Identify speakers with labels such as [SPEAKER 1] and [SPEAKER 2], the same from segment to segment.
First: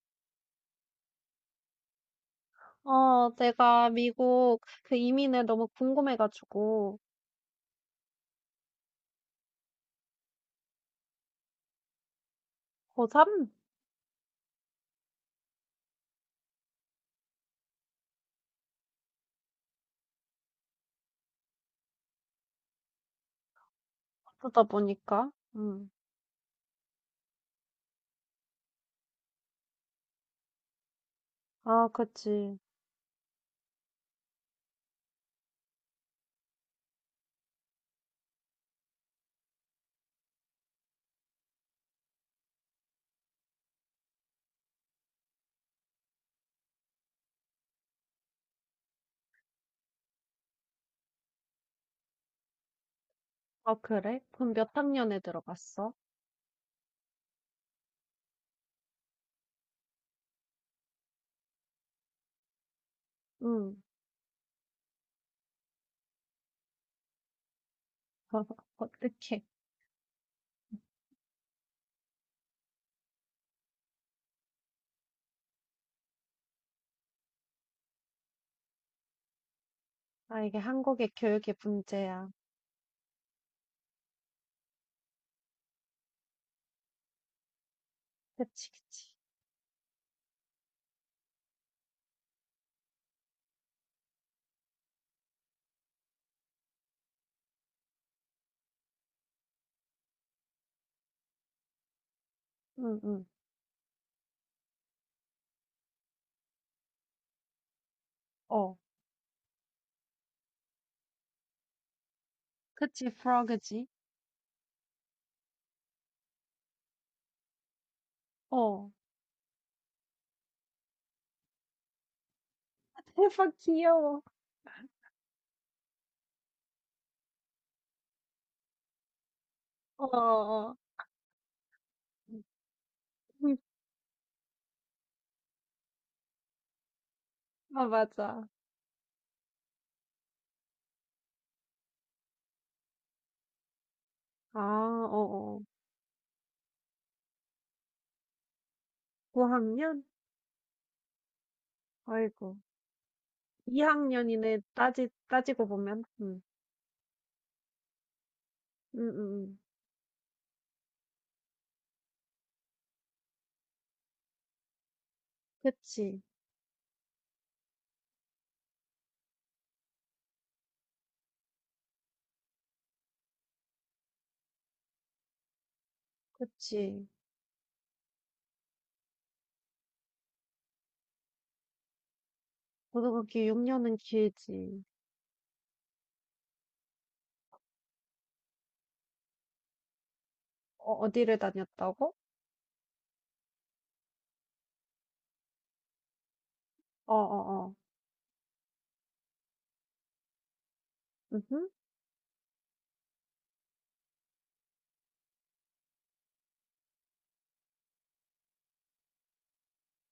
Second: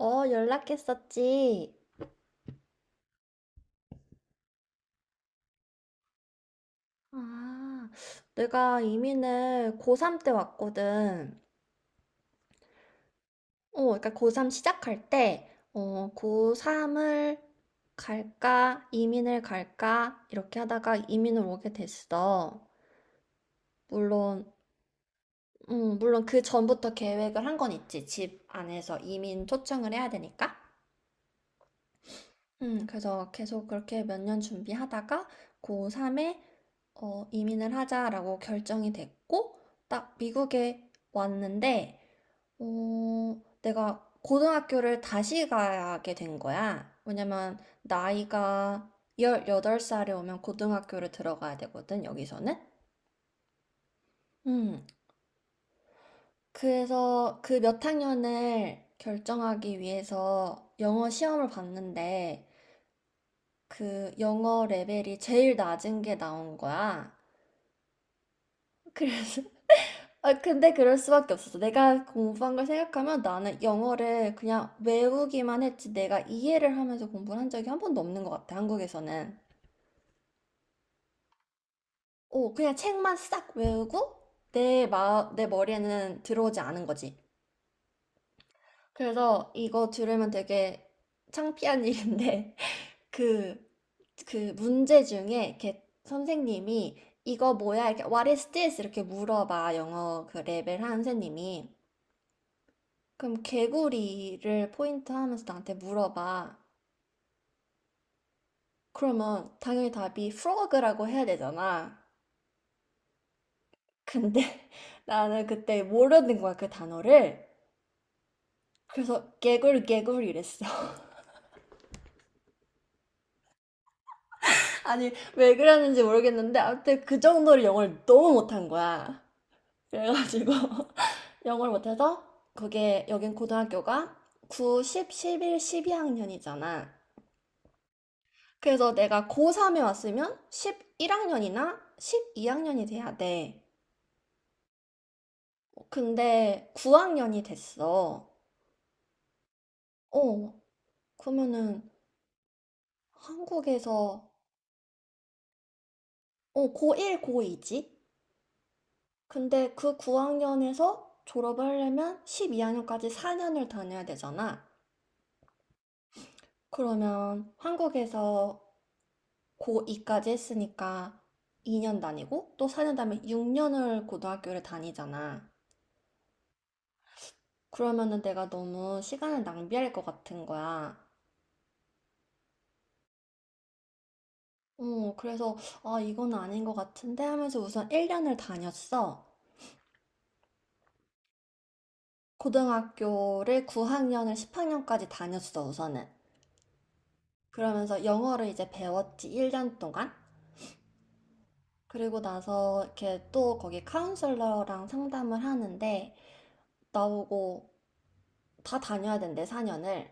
[SPEAKER 1] 어, 연락했었지.
[SPEAKER 2] 어, 내가 미국 그 이민을 너무 궁금해가지고,
[SPEAKER 1] 아, 내가 이민을 고3 때 왔거든.
[SPEAKER 2] 고3?
[SPEAKER 1] 어, 그러니까 고3 시작할 때, 고3을 갈까, 이민을 갈까, 이렇게 하다가 이민을 오게 됐어. 물론,
[SPEAKER 2] 그러다 보니까,
[SPEAKER 1] 물론 그 전부터 계획을 한 건 있지. 집 안에서 이민 초청을 해야 되니까.
[SPEAKER 2] 아, 그치.
[SPEAKER 1] 그래서 계속 그렇게 몇 년 준비하다가 고3에 이민을 하자라고 결정이 됐고, 딱 미국에 왔는데, 내가 고등학교를 다시 가게 된 거야. 왜냐면 나이가 18살에 오면 고등학교를 들어가야 되거든, 여기서는.
[SPEAKER 2] 아, 그래? 그럼 몇
[SPEAKER 1] 음,
[SPEAKER 2] 학년에 들어갔어?
[SPEAKER 1] 그래서 그 몇 학년을 결정하기 위해서 영어 시험을 봤는데,
[SPEAKER 2] 응.
[SPEAKER 1] 그 영어 레벨이 제일 낮은 게 나온 거야. 그래서
[SPEAKER 2] 어떡해.
[SPEAKER 1] 아 근데 그럴 수밖에 없었어. 내가 공부한 걸 생각하면 나는 영어를 그냥 외우기만 했지 내가 이해를 하면서 공부를 한 적이 한 번도 없는 것 같아. 한국에서는.
[SPEAKER 2] 아, 이게 한국의 교육의 문제야.
[SPEAKER 1] 오, 그냥 책만 싹 외우고 내 머리에는 들어오지 않은 거지.
[SPEAKER 2] 그치.
[SPEAKER 1] 그래서 이거 들으면 되게 창피한 일인데 그, 그 문제 중에 이렇게 선생님이 이거 뭐야? 이렇게 What is this? 이렇게 물어봐. 영어 그 레벨 한 선생님이.
[SPEAKER 2] 응, 응.
[SPEAKER 1] 그럼 개구리를 포인트 하면서 나한테 물어봐.
[SPEAKER 2] 어.
[SPEAKER 1] 그러면 당연히 답이 frog라고 해야 되잖아.
[SPEAKER 2] 그치, 프로그지?
[SPEAKER 1] 근데 나는 그때 모르는 거야, 그 단어를.
[SPEAKER 2] 어.
[SPEAKER 1] 그래서 개구리 개구리 이랬어.
[SPEAKER 2] 대박 귀여워.
[SPEAKER 1] 아니, 왜 그랬는지 모르겠는데 아무튼 그 정도로 영어를 너무 못한 거야.
[SPEAKER 2] 어,
[SPEAKER 1] 그래가지고
[SPEAKER 2] 어. 어.
[SPEAKER 1] 영어를 못해서 그게 여긴
[SPEAKER 2] 음,
[SPEAKER 1] 고등학교가 9, 10, 11, 12학년이잖아.
[SPEAKER 2] 아, 맞아.
[SPEAKER 1] 그래서 내가 고3에 왔으면 11학년이나 12학년이 돼야 돼.
[SPEAKER 2] 아, 어, 어.
[SPEAKER 1] 근데 9학년이 됐어.
[SPEAKER 2] 9학년?
[SPEAKER 1] 어, 그러면은
[SPEAKER 2] 아이고.
[SPEAKER 1] 한국에서
[SPEAKER 2] 2학년이네, 따지고 보면. 음.
[SPEAKER 1] 고1, 고2지?
[SPEAKER 2] 응응 응.
[SPEAKER 1] 근데 그 9학년에서 졸업을 하려면 12학년까지 4년을 다녀야 되잖아.
[SPEAKER 2] 그치,
[SPEAKER 1] 그러면 한국에서 고2까지 했으니까 2년 다니고 또 4년 다음에 6년을 고등학교를 다니잖아.
[SPEAKER 2] 그치.
[SPEAKER 1] 그러면은 내가 너무 시간을 낭비할 것 같은 거야.
[SPEAKER 2] 고등학교 6년은 길지.
[SPEAKER 1] 그래서 아, 이건 아닌 것 같은데 하면서 우선 1년을 다녔어.
[SPEAKER 2] 어, 어디를 다녔다고?
[SPEAKER 1] 고등학교를 9학년을 10학년까지 다녔어, 우선은.
[SPEAKER 2] 어어어.
[SPEAKER 1] 그러면서 영어를 이제 배웠지, 1년 동안.
[SPEAKER 2] 응흠
[SPEAKER 1] 그리고 나서 이렇게 또 거기 카운슬러랑 상담을 하는데 나오고 다 다녀야 된대, 4년을.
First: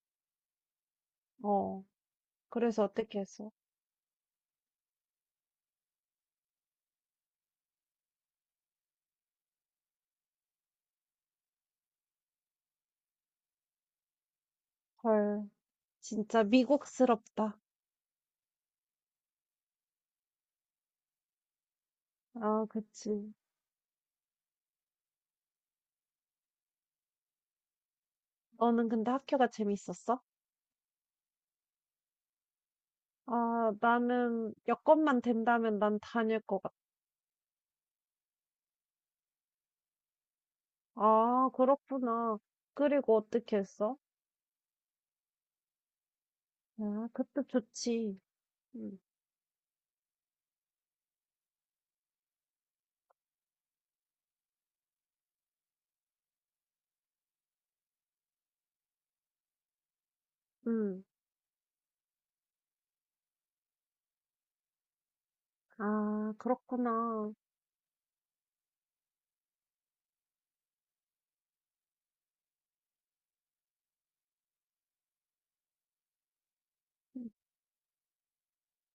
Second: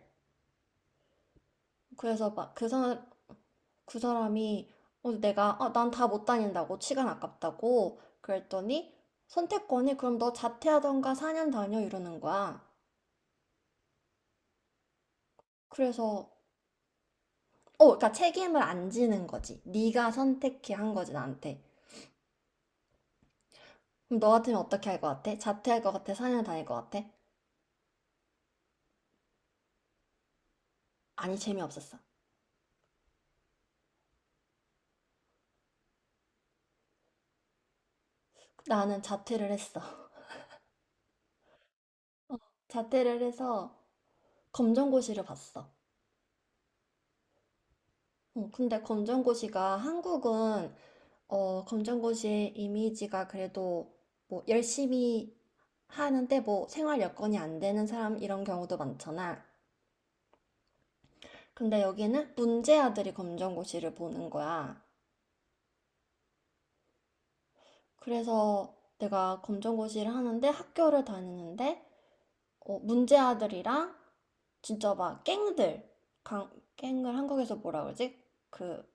[SPEAKER 2] 어.
[SPEAKER 1] 그래서 막그
[SPEAKER 2] 그래서 어떻게 했어?
[SPEAKER 1] 그 사람이 난 다 못 다닌다고 시간 아깝다고 그랬더니 선택권이 그럼 너 자퇴하던가 4년 다녀 이러는 거야.
[SPEAKER 2] 헐,
[SPEAKER 1] 그래서
[SPEAKER 2] 진짜 미국스럽다.
[SPEAKER 1] 그러니까 책임을 안 지는 거지. 네가 선택해 한 거지 나한테.
[SPEAKER 2] 아, 그치.
[SPEAKER 1] 그럼 너 같으면 어떻게 할 것 같아? 자퇴할 것 같아? 4년 다닐 것 같아?
[SPEAKER 2] 너는 근데 학교가 재밌었어?
[SPEAKER 1] 아니 재미없었어.
[SPEAKER 2] 아, 나는 여건만 된다면 난 다닐 것 같아.
[SPEAKER 1] 나는 자퇴를 했어.
[SPEAKER 2] 아, 그렇구나. 그리고
[SPEAKER 1] 자퇴를
[SPEAKER 2] 어떻게
[SPEAKER 1] 해서
[SPEAKER 2] 했어?
[SPEAKER 1] 검정고시를 봤어.
[SPEAKER 2] 아, 그때 좋지.
[SPEAKER 1] 근데
[SPEAKER 2] 응,
[SPEAKER 1] 검정고시가 한국은 검정고시의 이미지가 그래도 뭐 열심히 하는데 뭐 생활 여건이 안 되는 사람 이런 경우도 많잖아.
[SPEAKER 2] 응.
[SPEAKER 1] 근데 여기는 문제아들이 검정고시를 보는 거야.
[SPEAKER 2] 아, 그렇구나.
[SPEAKER 1] 그래서 내가 검정고시를 하는데 학교를 다니는데 문제아들이랑 진짜 막 갱들, 강, 갱을 한국에서 뭐라 그러지? 그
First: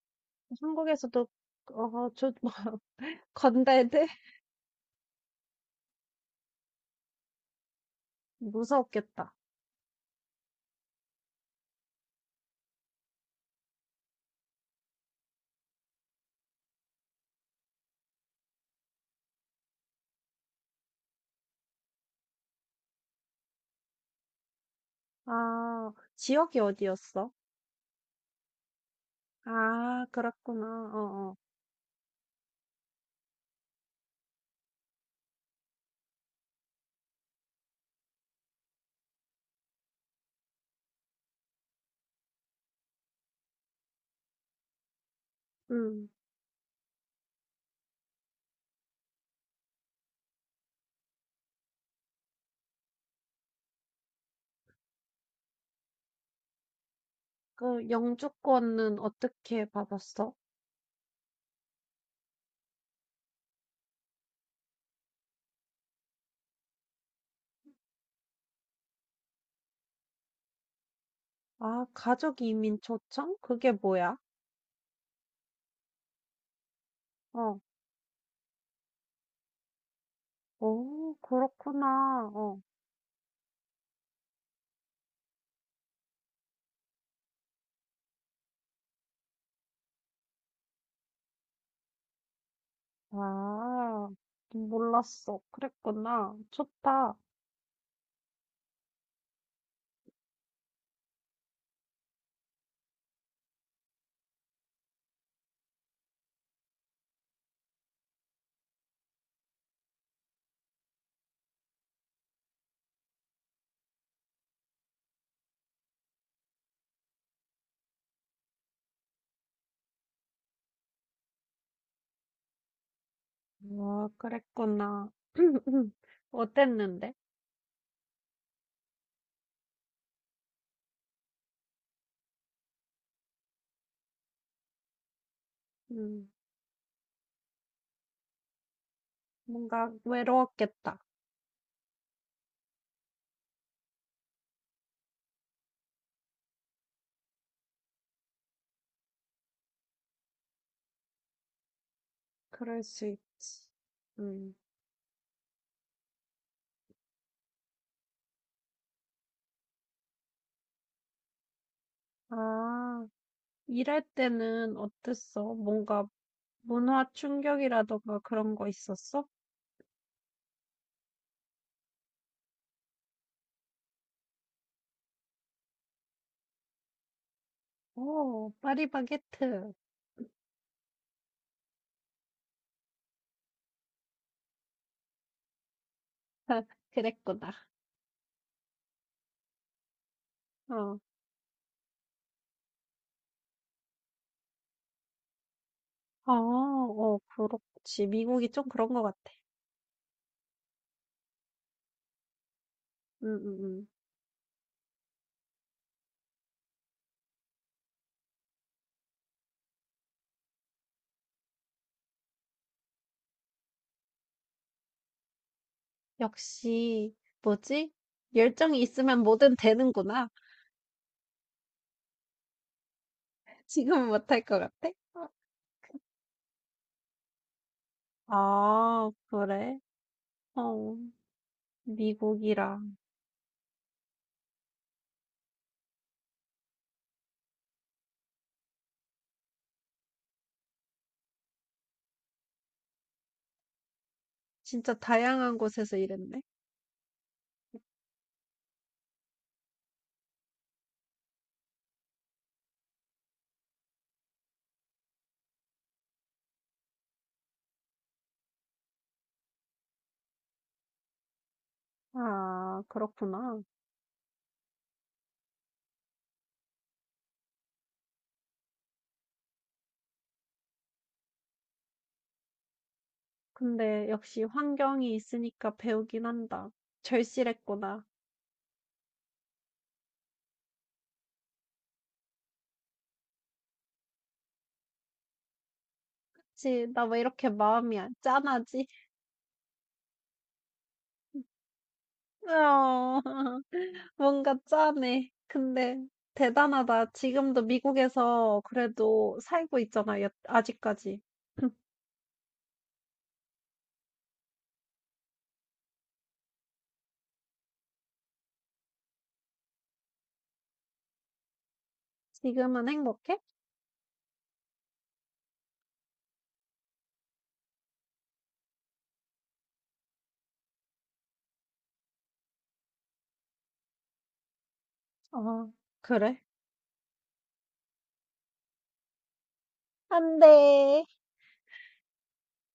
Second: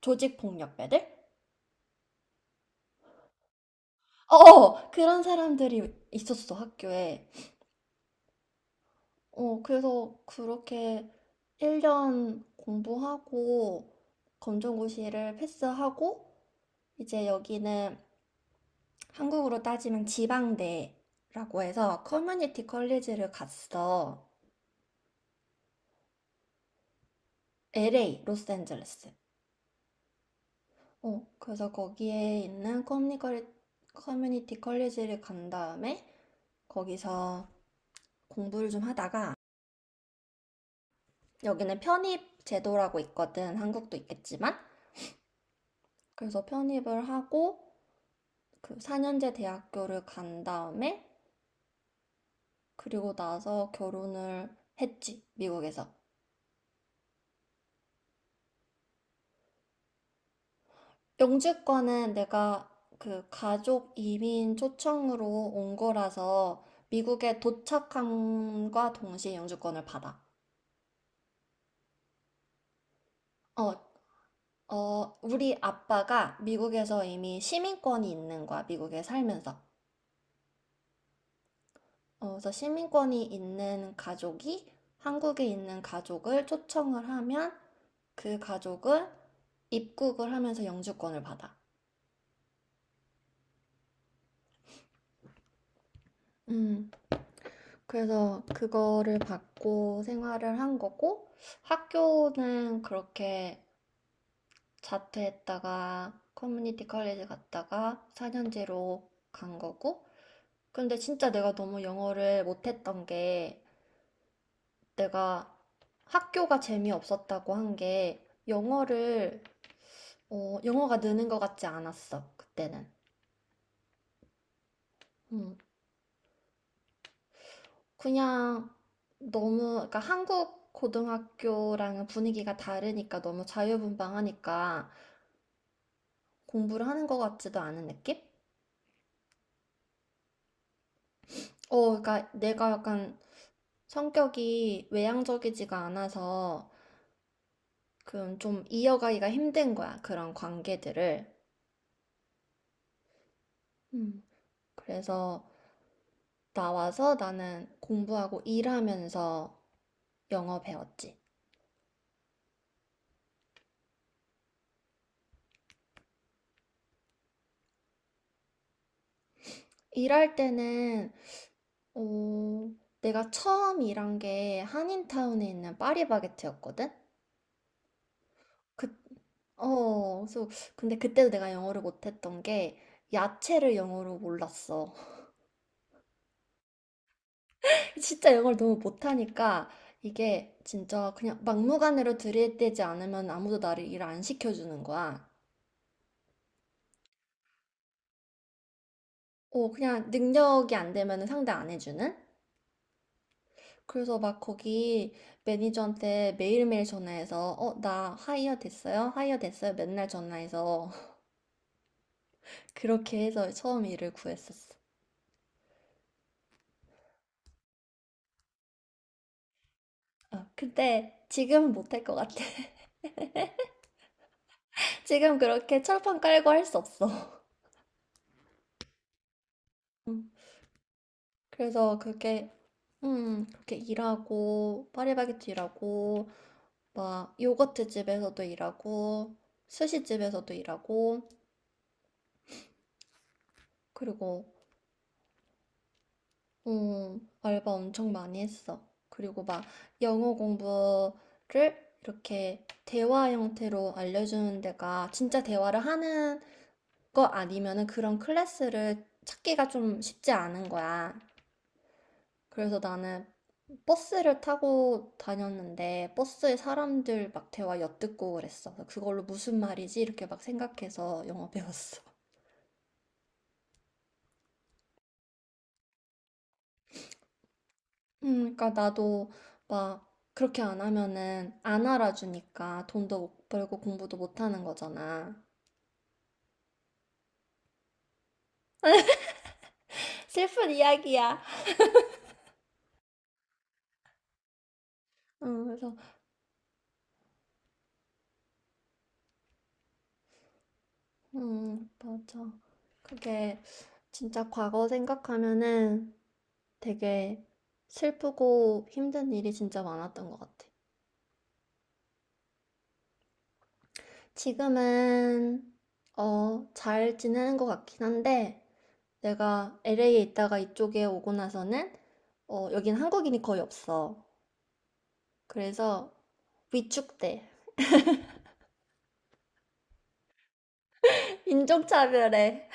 [SPEAKER 1] 조직 폭력배들?
[SPEAKER 2] 한국에서도 어, 저 건달들?
[SPEAKER 1] 어, 어, 그런 사람들이 있었어, 학교에.
[SPEAKER 2] 무서웠겠다.
[SPEAKER 1] 그래서 그렇게 1년 공부하고 검정고시를 패스하고 이제 여기는 한국으로 따지면 지방대라고 해서 커뮤니티 컬리지를 갔어.
[SPEAKER 2] 아, 지역이 어디였어?
[SPEAKER 1] LA, 로스앤젤레스.
[SPEAKER 2] 아, 그렇구나. 어, 어.
[SPEAKER 1] 그래서 거기에 있는 커뮤니티 컬리지를 간 다음에 거기서 공부를 좀 하다가 여기는 편입 제도라고 있거든. 한국도 있겠지만.
[SPEAKER 2] 음.
[SPEAKER 1] 그래서 편입을 하고 그 4년제 대학교를 간 다음에 그리고 나서 결혼을 했지, 미국에서.
[SPEAKER 2] 그 영주권은 어떻게 받았어?
[SPEAKER 1] 영주권은 내가 그 가족 이민 초청으로 온 거라서 미국에 도착함과 동시에 영주권을 받아.
[SPEAKER 2] 아, 가족 이민 초청? 그게
[SPEAKER 1] 어,
[SPEAKER 2] 뭐야?
[SPEAKER 1] 어, 우리 아빠가 미국에서 이미
[SPEAKER 2] 어.
[SPEAKER 1] 시민권이 있는 거야, 미국에 살면서.
[SPEAKER 2] 오, 그렇구나.
[SPEAKER 1] 그래서
[SPEAKER 2] 어.
[SPEAKER 1] 시민권이 있는 가족이 한국에 있는 가족을 초청을 하면 그 가족은 입국을 하면서 영주권을 받아.
[SPEAKER 2] 아, 몰랐어. 그랬구나.
[SPEAKER 1] 음,
[SPEAKER 2] 좋다.
[SPEAKER 1] 그래서 그거를 받고 생활을 한 거고, 학교는 그렇게 자퇴했다가 커뮤니티 컬리지 갔다가 4년제로 간 거고, 근데 진짜 내가 너무 영어를 못했던 게, 내가 학교가 재미없었다고 한 게, 영어가 느는 것 같지 않았어, 그때는.
[SPEAKER 2] 아, 그랬구나.
[SPEAKER 1] 음.
[SPEAKER 2] 어땠는데?
[SPEAKER 1] 그냥 너무, 그러니까 한국 고등학교랑은 분위기가 다르니까 너무 자유분방하니까
[SPEAKER 2] 음.
[SPEAKER 1] 공부를 하는 것 같지도 않은 느낌?
[SPEAKER 2] 뭔가 외로웠겠다.
[SPEAKER 1] 그러니까 내가 약간 성격이 외향적이지가 않아서 그좀 이어가기가 힘든 거야, 그런 관계들을.
[SPEAKER 2] 그럴 수 있지.
[SPEAKER 1] 음.
[SPEAKER 2] 음.
[SPEAKER 1] 그래서 나와서 나는 공부하고 일하면서 영어 배웠지.
[SPEAKER 2] 아, 일할 때는 어땠어? 뭔가 문화 충격이라던가 그런 거 있었어?
[SPEAKER 1] 일할 때는 어, 내가 처음 일한 게 한인타운에 있는 파리바게트였거든?
[SPEAKER 2] 오,
[SPEAKER 1] 그,
[SPEAKER 2] 파리바게트.
[SPEAKER 1] 어, 그래서, 근데 그때도 내가 영어를 못했던 게 야채를 영어로 몰랐어.
[SPEAKER 2] 그랬구나.
[SPEAKER 1] 진짜 영어를 너무 못하니까 이게
[SPEAKER 2] 어.
[SPEAKER 1] 진짜 그냥 막무가내로 들이대지 않으면 아무도 나를 일 안 시켜주는 거야.
[SPEAKER 2] 어, 어, 그렇지. 미국이 좀 그런 것 같아.
[SPEAKER 1] 그냥 능력이 안 되면 상대 안 해주는?
[SPEAKER 2] 응, 응, 응.
[SPEAKER 1] 그래서 막 거기 매니저한테 매일매일 전화해서, 나 하이어 됐어요? 하이어 됐어요? 맨날 전화해서 그렇게 해서 처음 일을 구했었어.
[SPEAKER 2] 역시, 뭐지? 열정이 있으면 뭐든 되는구나.
[SPEAKER 1] 아, 근데 지금은 못 할 것 같아.
[SPEAKER 2] 지금은 못할 것 같아? 어.
[SPEAKER 1] 지금 그렇게 철판 깔고 할 수 없어.
[SPEAKER 2] 아, 그래?
[SPEAKER 1] 음,
[SPEAKER 2] 어,
[SPEAKER 1] 그래서 그렇게,
[SPEAKER 2] 미국이라.
[SPEAKER 1] 그렇게 일하고, 파리바게트 일하고, 막 요거트 집에서도 일하고, 스시 집에서도 일하고, 그리고,
[SPEAKER 2] 진짜 다양한 곳에서 일했네.
[SPEAKER 1] 알바 엄청 많이 했어. 그리고 막 영어 공부를 이렇게 대화 형태로 알려주는 데가 진짜 대화를 하는 거 아니면은 그런 클래스를 찾기가 좀 쉽지 않은 거야. 그래서
[SPEAKER 2] 아,
[SPEAKER 1] 나는
[SPEAKER 2] 그렇구나.
[SPEAKER 1] 버스를 타고 다녔는데 버스에 사람들 막 대화 엿듣고 그랬어. 그걸로 무슨 말이지? 이렇게 막 생각해서 영어 배웠어.
[SPEAKER 2] 근데 역시 환경이 있으니까 배우긴 한다. 절실했구나.
[SPEAKER 1] 그러니까 나도 막 그렇게 안 하면은 안 알아주니까 돈도 못 벌고 공부도 못 하는 거잖아.
[SPEAKER 2] 그치, 나 왜 이렇게 마음이 안- 짠하지?
[SPEAKER 1] 슬픈 이야기야.
[SPEAKER 2] 어, 뭔가 짠해.
[SPEAKER 1] 그래서
[SPEAKER 2] 근데 대단하다. 지금도 미국에서 그래도 살고 있잖아, 여- 아직까지.
[SPEAKER 1] 맞아. 그게 진짜 과거 생각하면은 되게 슬프고 힘든 일이 진짜 많았던 것 같아.
[SPEAKER 2] 지금은 행복해?
[SPEAKER 1] 지금은, 잘 지내는 것 같긴 한데, 내가 LA에 있다가 이쪽에 오고 나서는, 여긴 한국인이 거의 없어.
[SPEAKER 2] 어,
[SPEAKER 1] 그래서
[SPEAKER 2] 그래?
[SPEAKER 1] 위축돼.
[SPEAKER 2] 안 돼.
[SPEAKER 1] 인종차별해.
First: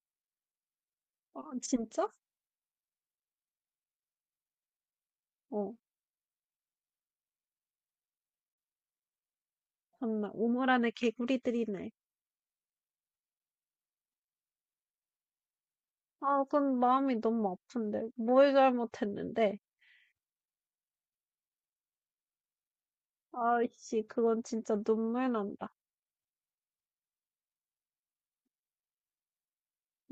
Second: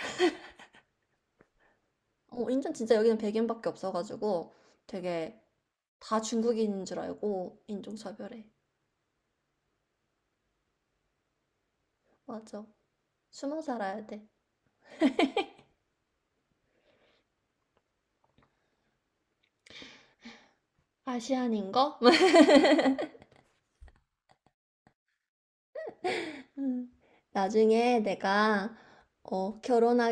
[SPEAKER 2] 어, 진짜?
[SPEAKER 1] 인천 진짜 여기는 백인밖에 없어가지고 되게
[SPEAKER 2] 어,
[SPEAKER 1] 다 중국인인 줄 알고 인종차별해.
[SPEAKER 2] 정말 우물 안에 개구리들이네.
[SPEAKER 1] 맞아. 숨어 살아야 돼.
[SPEAKER 2] 아, 그건 마음이 너무 아픈데. 뭘 잘못했는데.
[SPEAKER 1] 아시안인 거?
[SPEAKER 2] 아이씨, 그건 진짜 눈물 난다.
[SPEAKER 1] 음, 나중에 내가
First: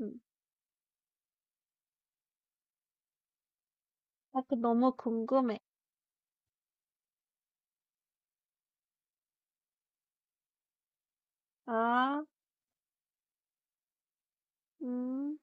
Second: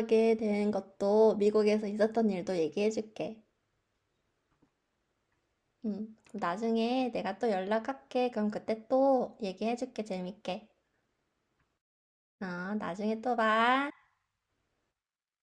[SPEAKER 2] 음.
[SPEAKER 1] 된 것도 미국에서 있었던 일도 얘기해 줄게.
[SPEAKER 2] 아, 그 너무 궁금해.
[SPEAKER 1] 그럼 나중에 내가 또 연락할게. 그럼 그때 또 얘기해 줄게. 재밌게.
[SPEAKER 2] 아,
[SPEAKER 1] 어, 나중에 또 봐.
[SPEAKER 2] 음.